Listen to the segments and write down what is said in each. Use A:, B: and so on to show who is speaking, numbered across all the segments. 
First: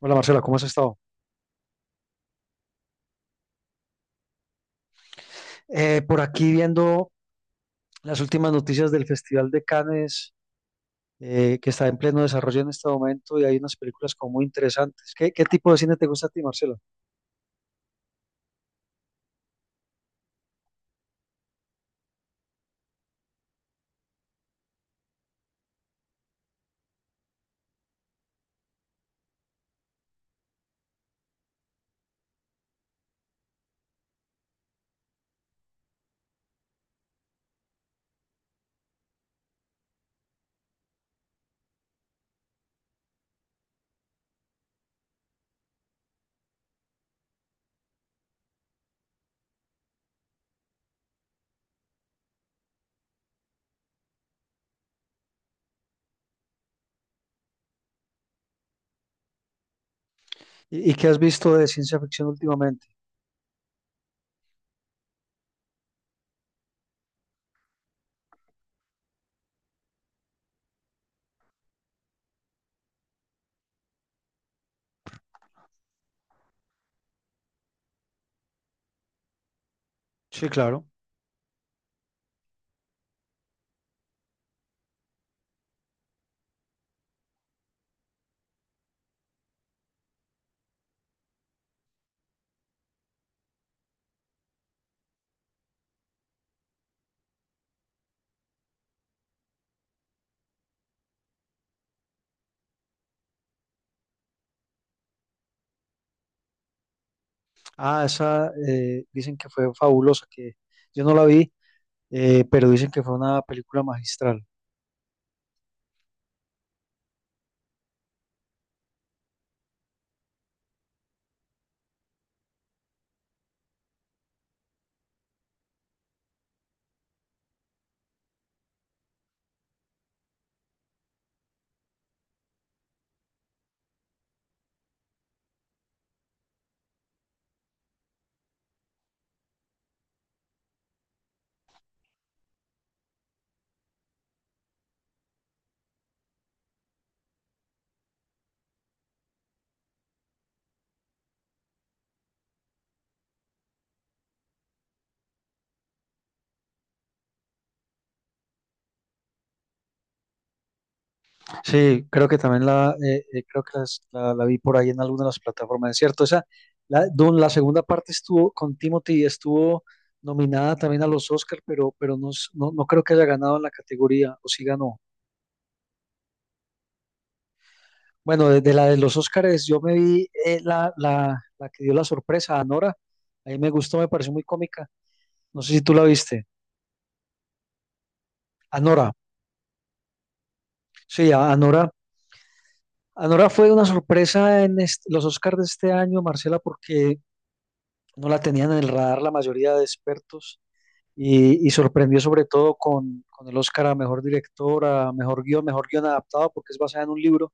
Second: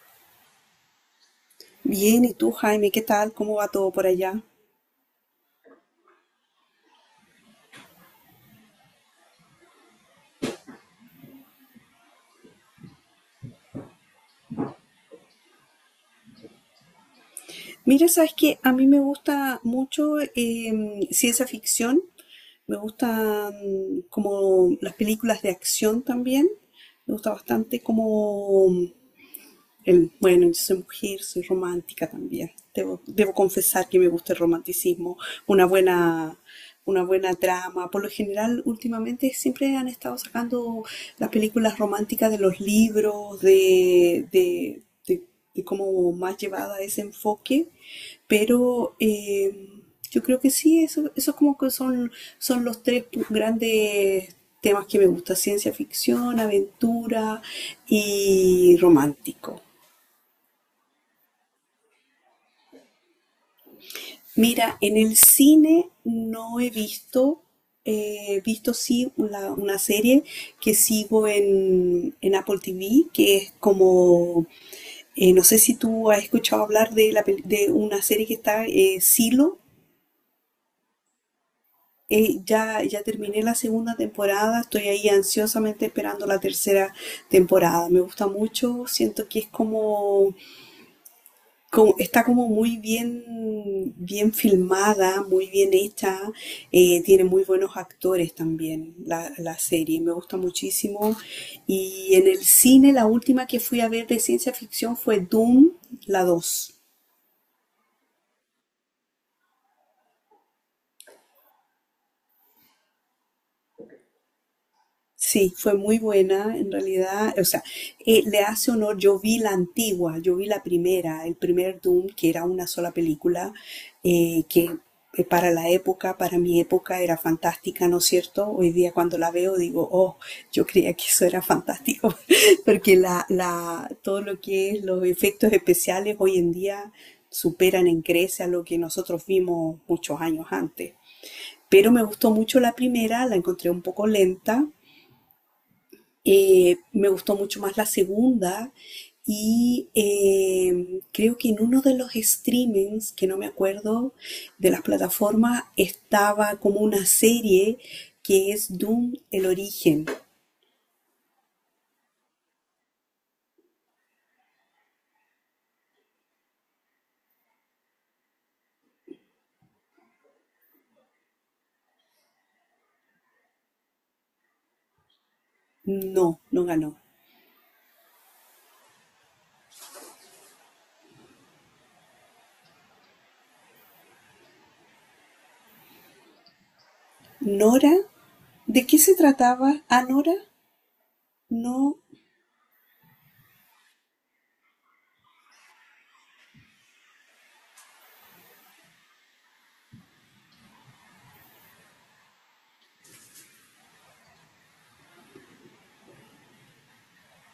A: Hola Marcela, ¿cómo has estado?
B: Bien, ¿y tú, Jaime? ¿Qué tal? ¿Cómo va todo por allá?
A: Por aquí viendo las últimas noticias del Festival de Cannes, que está en pleno desarrollo en este momento y hay unas películas como muy interesantes. ¿Qué tipo de cine te gusta a ti, Marcela?
B: Mira, sabes que a mí me gusta mucho ciencia ficción, me gustan como las películas de acción también, me gusta bastante como bueno, yo soy mujer, soy romántica también. Debo confesar que me gusta el romanticismo, una buena, una buena trama. Por lo general, últimamente siempre han estado sacando las películas románticas de los libros, de, de cómo más llevada a ese enfoque. Pero yo creo que sí, eso como que son los tres grandes temas que me gusta, ciencia ficción, aventura y romántico.
A: ¿Y qué has visto de ciencia ficción últimamente?
B: Mira, en el cine no he visto, he visto sí una serie que sigo en Apple TV, que es como, no sé si tú has escuchado hablar de una serie que está, Silo.
A: Sí, claro.
B: Ya terminé la segunda temporada, estoy ahí ansiosamente esperando la tercera temporada. Me gusta mucho, siento que es como está como muy bien, bien filmada, muy bien hecha, tiene muy buenos actores también la serie, me gusta muchísimo. Y en el cine la última que fui a ver de ciencia ficción fue Doom, la dos.
A: Ah, esa, dicen que fue fabulosa, que yo no la vi, pero dicen que fue una película magistral.
B: Sí, fue muy buena en realidad. O sea, le hace honor. Yo vi la antigua, yo vi la primera, el primer Doom, que era una sola película, que para la época, para mi época, era fantástica, ¿no es cierto? Hoy día cuando la veo digo, oh, yo creía que eso era fantástico, porque todo lo que es los efectos especiales hoy en día superan en creces a lo que nosotros vimos muchos años antes. Pero me gustó mucho la primera, la encontré un poco lenta, me gustó mucho más la segunda y creo que en uno de los streamings, que no me acuerdo, de las plataformas, estaba como una serie que es Doom, el origen.
A: Sí, creo que también creo que la vi por ahí en alguna de las plataformas, ¿es cierto? Esa, la Dune, la segunda parte estuvo con Timothy, estuvo nominada también a los Oscar, pero, no creo que haya ganado en la categoría, o sí ganó.
B: No, no ganó.
A: Bueno, de la de los Oscars, yo me vi la que dio la sorpresa, Anora. Ahí me gustó, me pareció muy cómica, no sé si tú la viste.
B: Nora, ¿de qué
A: Anora,
B: se trataba? ¿A Nora?
A: sí, Anora.
B: No.
A: Anora fue una sorpresa en los Oscars de este año, Marcela, porque no la tenían en el radar la mayoría de expertos, y sorprendió sobre todo con, el Oscar a Mejor Director, a Mejor Guión, Mejor Guión Adaptado, porque es basada en un libro.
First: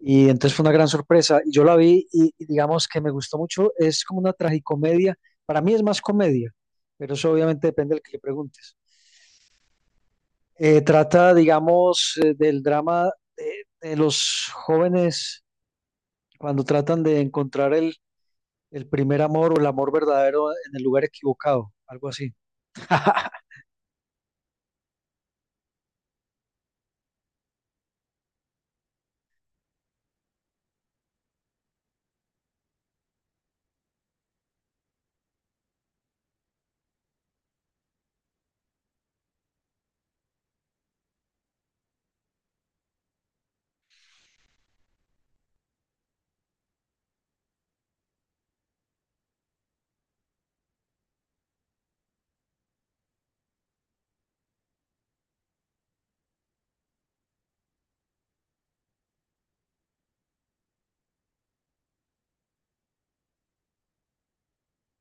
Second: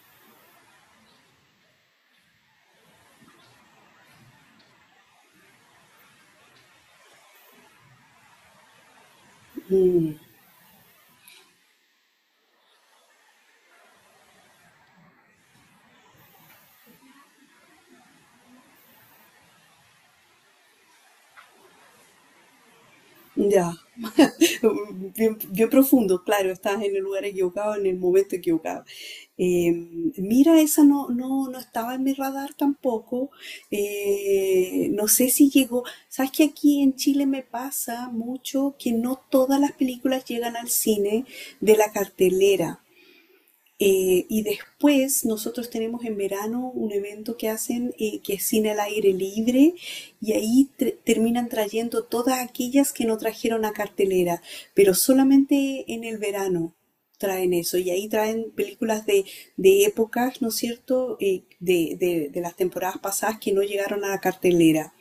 A: Y entonces fue una gran sorpresa. Y yo la vi y digamos que me gustó mucho. Es como una tragicomedia. Para mí es más comedia, pero eso obviamente depende del que le preguntes.
B: Mm,
A: Trata, digamos, del drama de, de los jóvenes cuando tratan de encontrar el primer amor o el amor verdadero en el lugar equivocado, algo así.
B: ya. Bien, bien profundo, claro, estás en el lugar equivocado, en el momento equivocado. Eh, mira, esa no estaba en mi radar tampoco. No sé si llegó. Sabes que aquí en Chile me pasa mucho que no todas las películas llegan al cine de la cartelera. Y después nosotros tenemos en verano un evento que hacen que es cine al aire libre y ahí terminan trayendo todas aquellas que no trajeron a cartelera, pero solamente en el verano traen eso y ahí traen películas de épocas, ¿no es cierto?, de las temporadas pasadas que no llegaron a la cartelera.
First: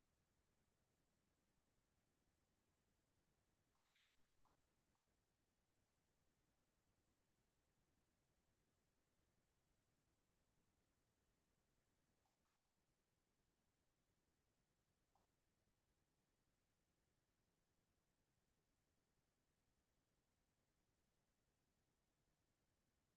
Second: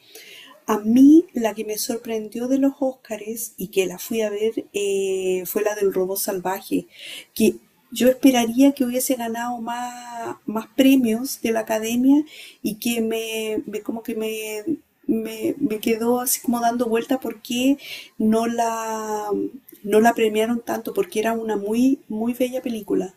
B: A mí la que me sorprendió de los Óscares y que la fui a ver fue la del robot salvaje, que yo esperaría que hubiese ganado más premios de la academia y que como que me quedó así como dando vuelta por qué no la, no la premiaron tanto, porque era una muy bella película.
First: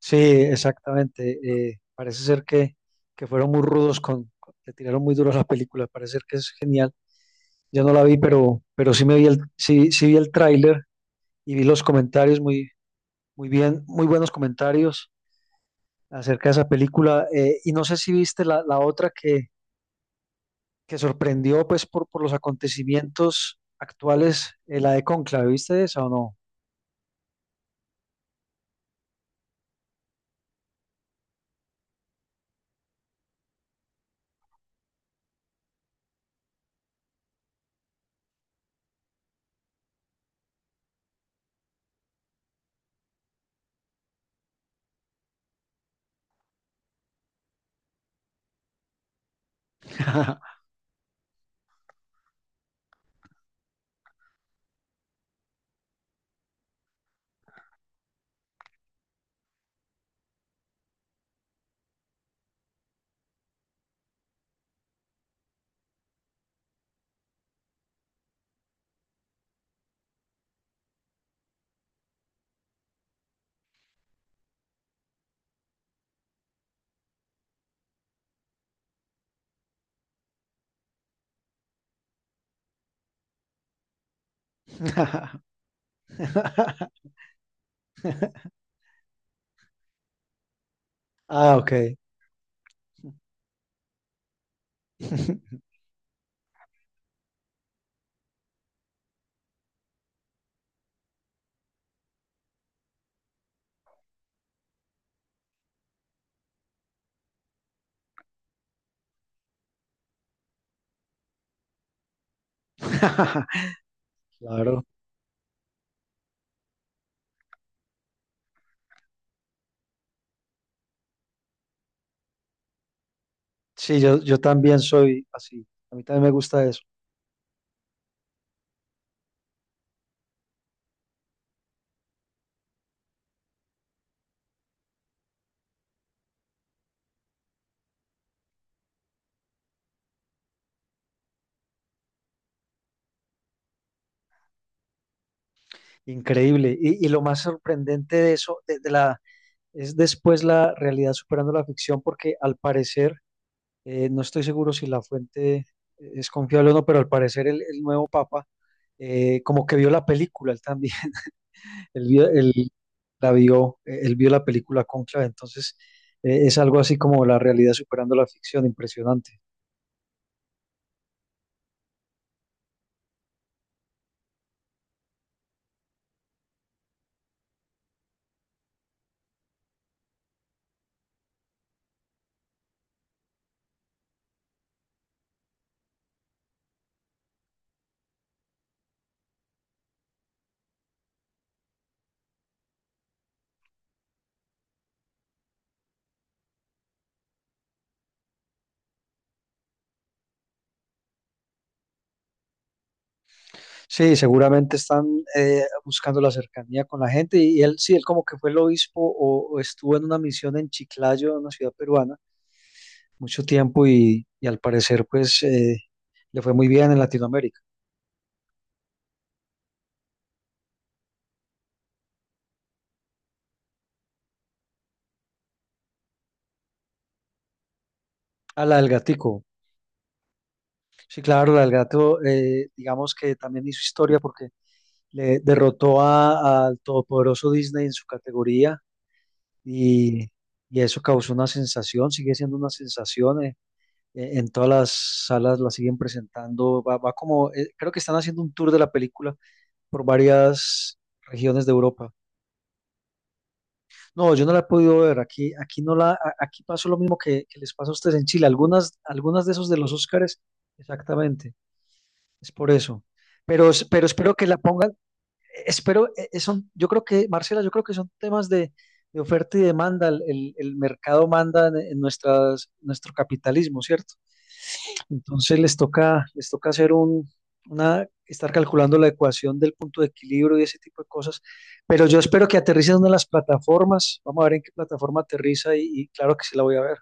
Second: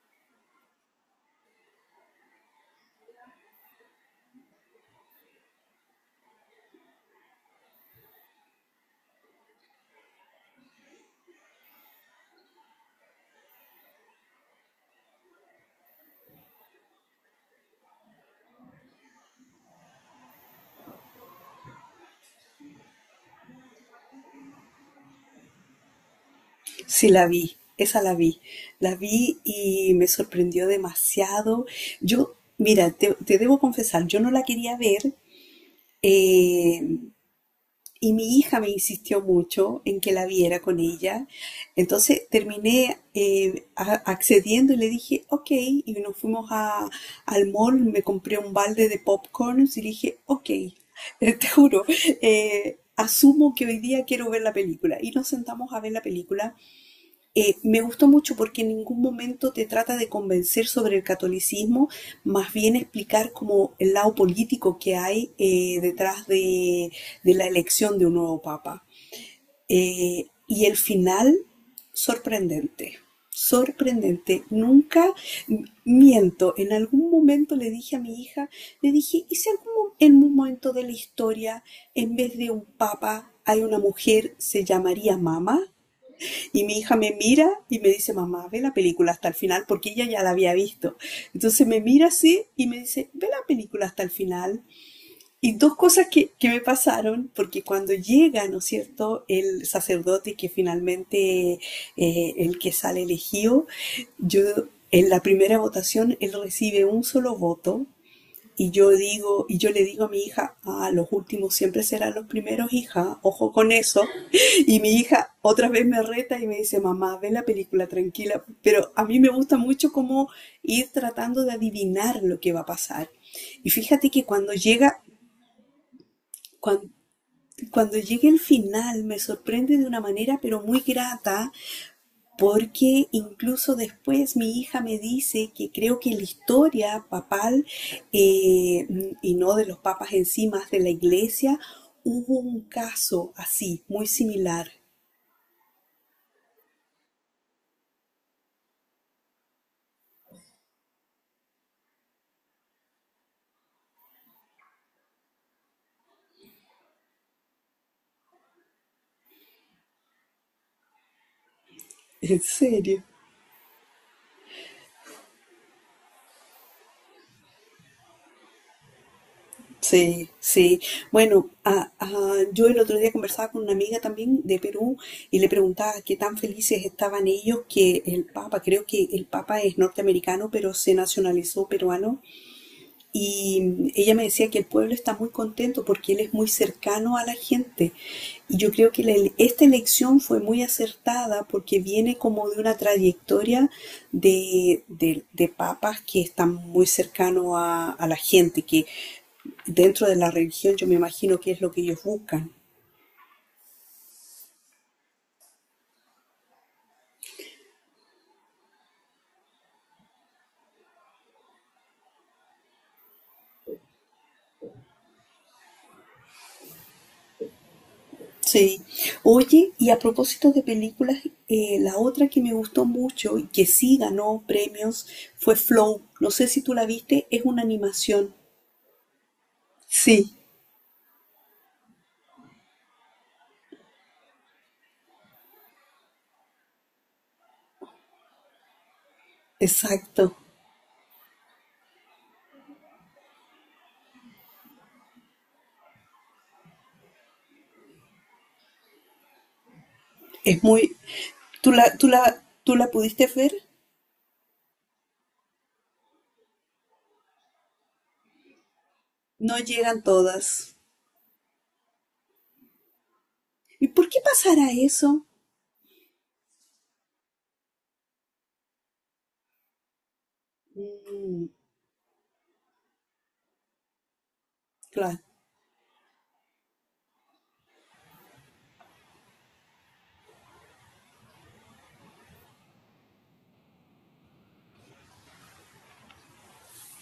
A: Sí, exactamente. Parece ser que, fueron muy rudos con, le tiraron muy duro a la película. Parece ser que es genial. Yo no la vi, pero, sí me vi sí, vi el tráiler y vi los comentarios muy, muy bien, muy buenos comentarios acerca de esa película. Y no sé si viste la, otra que, sorprendió pues por, los acontecimientos actuales, la de Conclave. ¿Viste esa o no?
B: Sí, la vi, esa la vi. La vi y me sorprendió demasiado. Yo, mira, te debo confesar, yo no la quería ver eh, y mi hija me insistió mucho en que la viera con ella. Entonces terminé accediendo y le dije, ok, y nos fuimos al mall, me compré un balde de popcorns y dije, ok, te juro, asumo que hoy día quiero ver la película. Y nos sentamos a ver la película me gustó mucho porque en ningún momento te trata de convencer sobre el catolicismo, más bien explicar como el lado político que hay detrás la elección de un nuevo papa. Y el final, sorprendente, sorprendente. Nunca miento, en algún momento le dije a mi hija, le dije, ¿y si algún, en un momento de la historia, en vez de un papa, hay una mujer, se llamaría mamá? Y mi hija me mira y me dice, mamá, ve la película hasta el final, porque ella ya la había visto.
A: Ah,
B: Entonces
A: ok.
B: me mira así y me dice, ve la película hasta el final. Y dos cosas que me pasaron, porque cuando llega, ¿no es cierto?, el sacerdote que finalmente el que sale elegido, yo en la primera votación él recibe un solo voto y yo digo, y yo le digo a mi hija, ah, los últimos siempre serán los primeros, hija, ojo con eso. Y
A: Claro.
B: mi hija otra vez me reta y me dice, mamá, ve la película tranquila. Pero a mí me gusta mucho cómo ir tratando de adivinar lo que va a pasar. Y
A: Sí,
B: fíjate que
A: yo
B: cuando
A: también
B: llega,
A: soy así. A mí también me gusta eso.
B: cuan- llegue el final, me sorprende de una manera pero muy grata, porque incluso después mi hija me dice que creo que la historia papal, eh, y no de los papas en sí, más de la iglesia, hubo un caso así, muy similar.
A: Increíble. Y lo más sorprendente de eso, es después la realidad superando la ficción, porque al parecer, no estoy seguro si la fuente es confiable o no, pero al parecer el, nuevo papa como que vio la película, él también.
B: ¿En
A: Él
B: serio?
A: la vio. Él vio la película Cónclave. Entonces, es algo así como la realidad superando la ficción, impresionante.
B: Sí, sí. Bueno, ah, ah, yo el otro día conversaba con una amiga también de Perú y le preguntaba qué tan felices estaban ellos que el Papa, creo que el Papa es norteamericano, pero se nacionalizó peruano. Y ella me decía que el pueblo está muy contento porque él es muy cercano a la gente. Y yo creo que la esta elección fue muy acertada porque viene como de una trayectoria de papas que están muy cercanos a la gente, que dentro de la religión yo me imagino que es lo que ellos buscan.
A: Sí, seguramente están buscando la cercanía con la gente, y él, sí, él como que fue el obispo, o estuvo en una misión en Chiclayo, una ciudad peruana, mucho tiempo, y al parecer pues le fue muy bien en Latinoamérica.
B: Sí. Oye, y a propósito de películas, la otra que me gustó mucho y que sí ganó premios fue Flow. No sé si tú la viste, es una animación.
A: A la del gatico,
B: Sí,
A: sí, claro, la del gato, digamos que también hizo historia porque le derrotó al todopoderoso Disney en su categoría, y,
B: exacto.
A: y eso causó una sensación, sigue siendo una sensación. En todas las salas la siguen presentando, va, como, creo que están haciendo un tour de la película por
B: Es muy...
A: varias regiones de Europa.
B: ¿Tú la pudiste ver?
A: No, yo no la he podido ver. Aquí, aquí no la, a- aquí pasó lo mismo que, les pasa a ustedes en Chile, algunas, de
B: No
A: esos de los
B: llegan
A: Óscares,
B: todas.
A: exactamente, es por eso. Pero,
B: ¿Y
A: pero
B: por qué
A: espero que la
B: pasará
A: pongan,
B: eso?
A: espero, yo creo que, Marcela, yo creo que son temas de, oferta y demanda. El, el mercado
B: Mm,
A: manda en, nuestras, nuestro capitalismo, ¿cierto?
B: claro.
A: Entonces les toca hacer una, estar calculando la ecuación del punto de equilibrio y ese tipo de cosas. Pero yo espero que aterrice en una de las plataformas. Vamos a ver en qué plataforma aterriza, y claro que sí la voy a ver.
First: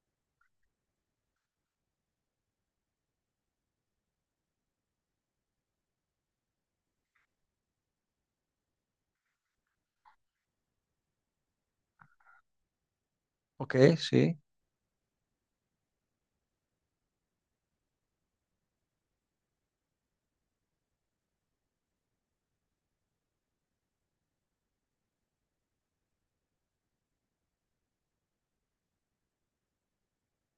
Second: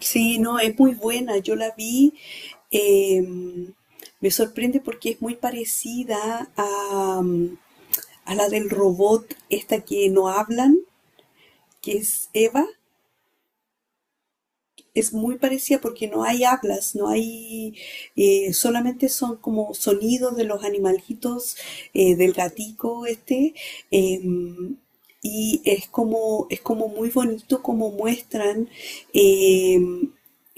B: Sí, no, es muy buena. Yo la vi. eh, me sorprende porque es muy parecida a la del robot, esta que no hablan, que es Eva.
A: Ok, sí.
B: Es muy parecida porque no hay hablas, no hay, solamente son como sonidos de los animalitos, del gatico este, eh, y es como muy bonito como muestran eh,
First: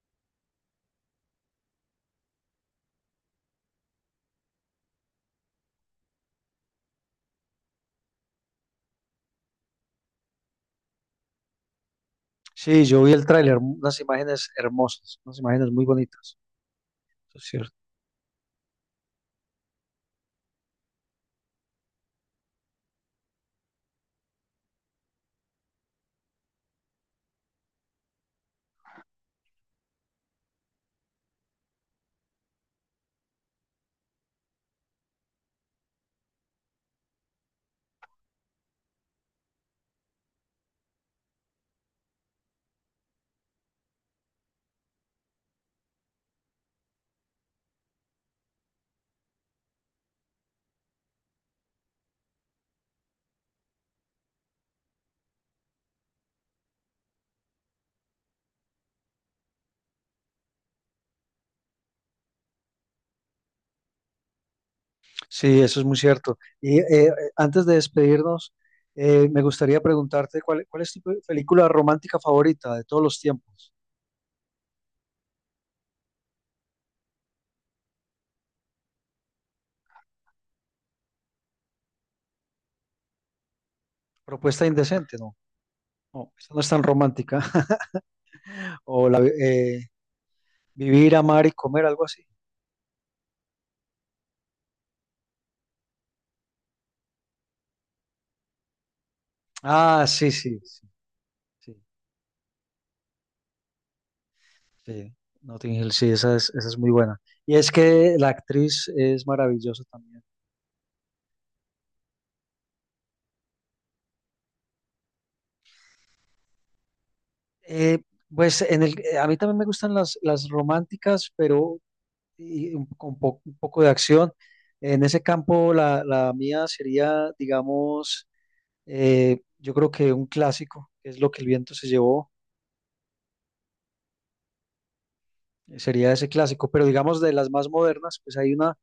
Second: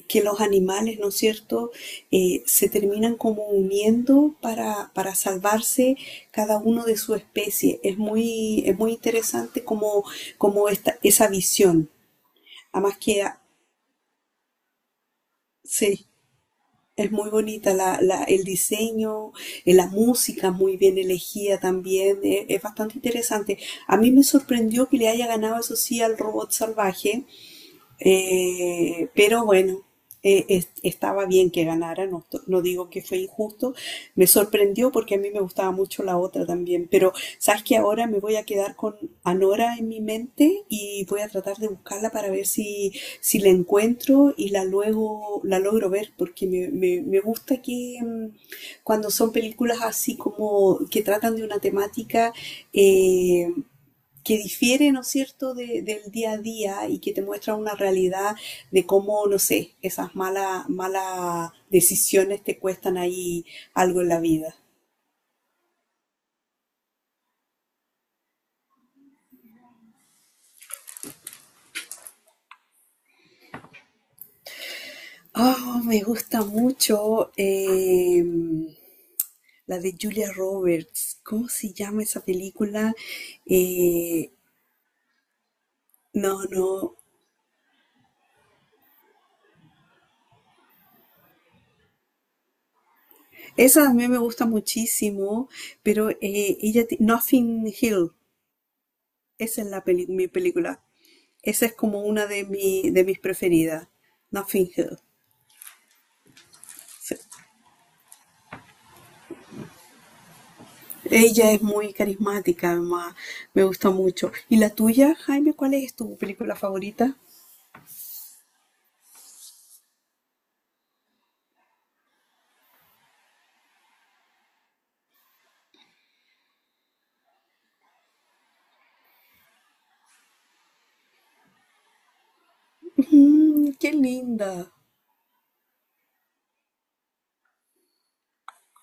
B: que los animales, ¿no es cierto?, se terminan como uniendo para salvarse cada uno de su especie. Es muy interesante como esa visión.
A: Sí,
B: Además
A: yo vi
B: que,
A: el
B: ah,
A: tráiler, unas imágenes hermosas, unas imágenes muy
B: sí.
A: bonitas.
B: Es muy
A: Eso es
B: bonita
A: cierto.
B: el diseño, la música muy bien elegida también, es bastante interesante. A mí me sorprendió que le haya ganado, eso sí, al robot salvaje, pero bueno, estaba bien que ganara, no, no digo que fue injusto, me sorprendió porque a mí me gustaba mucho la otra también, pero sabes que ahora me voy a quedar con Anora en mi mente y voy a tratar de buscarla para ver si, si la encuentro y la luego la logro ver, porque me gusta que mm, cuando son películas así como que tratan de una temática, eh, que difiere, ¿no es cierto?, del día a día y que te muestra una realidad de cómo, no sé, esas malas decisiones te cuestan ahí algo en la vida.
A: Sí, eso es muy cierto. Y antes de despedirnos, me gustaría preguntarte cuál, es tu película romántica favorita de todos los tiempos.
B: Oh, me gusta mucho la de Julia Roberts. ¿Cómo se llama esa película? Eh,
A: Propuesta indecente, ¿no? No,
B: no,
A: esta no es tan
B: no.
A: romántica. O Vivir, amar y comer, algo así.
B: Esa a mí me gusta muchísimo, pero Nothing Hill, esa es
A: Ah,
B: mi
A: sí, sí,
B: película.
A: sí,
B: Esa es
A: sí,
B: como una de, mi, de mis preferidas, Nothing Hill.
A: sí. Notting Hill, sí, esa es muy
B: Sí.
A: buena. Y es que la actriz es maravillosa también.
B: Ella es muy carismática, además, me gusta mucho. ¿Y la tuya, Jaime, cuál es tu película favorita?
A: Eh, pues en a mí también me gustan las, románticas, pero un poco de acción. En ese campo, la, mía sería, digamos, yo creo que un clásico, que es Lo que el viento se llevó.
B: Mm, qué linda.
A: Sería ese clásico, pero digamos de las más modernas, pues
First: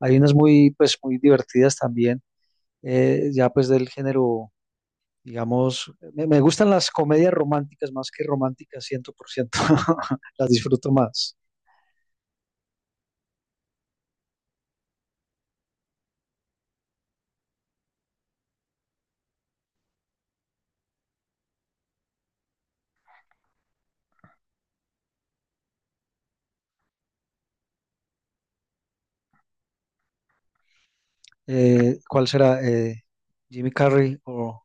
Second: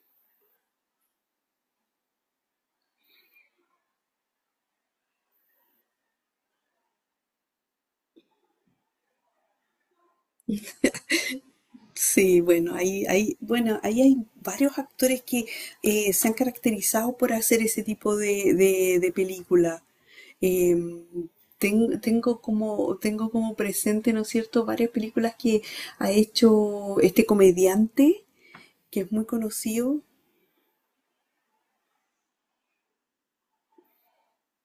A: hay unas muy, pues muy divertidas también. Ya pues del género, digamos, me, gustan las comedias románticas más que románticas, 100% las disfruto más.
B: Sí, bueno, ahí, ahí, bueno, ahí hay varios actores que se han caracterizado por hacer ese tipo de película. Eh, tengo como presente, ¿no es cierto?, varias películas que ha hecho este comediante que es muy conocido.
A: ¿Cuál será? Jimmy Carrey o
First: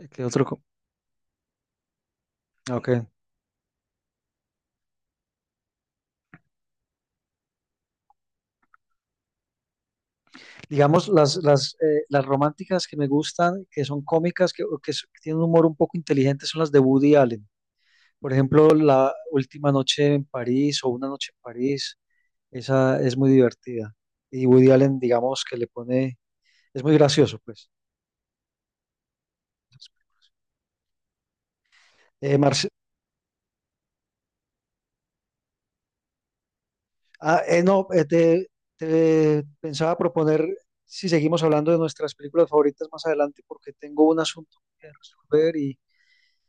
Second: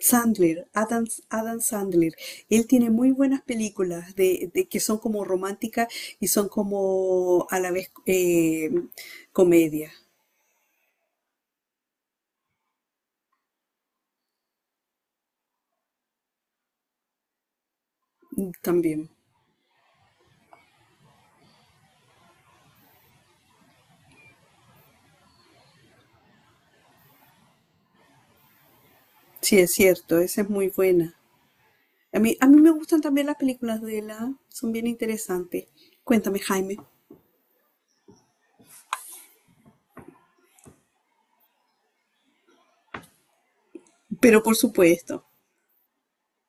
A: ¿qué otro?
B: Sandler, Adam Sandler. Él
A: Ok.
B: tiene muy buenas películas de que son como románticas y son como a la vez comedia
A: Digamos, las, las románticas que me gustan, que son cómicas, que, que tienen un humor un poco inteligente, son las de Woody Allen. Por
B: mm,
A: ejemplo,
B: también.
A: La Última Noche en París o Una Noche en París, esa es muy divertida. Y Woody Allen, digamos, que le pone, es muy gracioso, pues.
B: Sí, es cierto, esa es muy buena.
A: Eh,
B: A mí
A: Marce-
B: me gustan también las películas de la, son bien interesantes. Cuéntame, Jaime.
A: no, te pensaba proponer si seguimos hablando de nuestras películas favoritas más adelante, porque tengo un
B: Pero por
A: asunto que
B: supuesto,
A: resolver. y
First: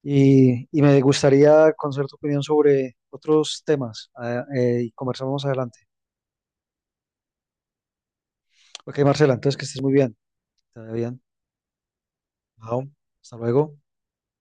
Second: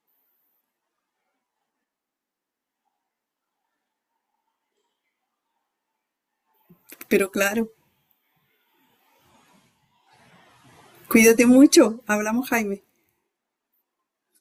A: Y, y me gustaría conocer tu opinión sobre otros temas, ah, y conversamos más adelante.
B: pero claro,
A: Ok, Marcela, entonces que estés muy bien. Te vaya bien.
B: cuídate mucho. Hablamos, Jaime.
A: Chao. Hasta luego.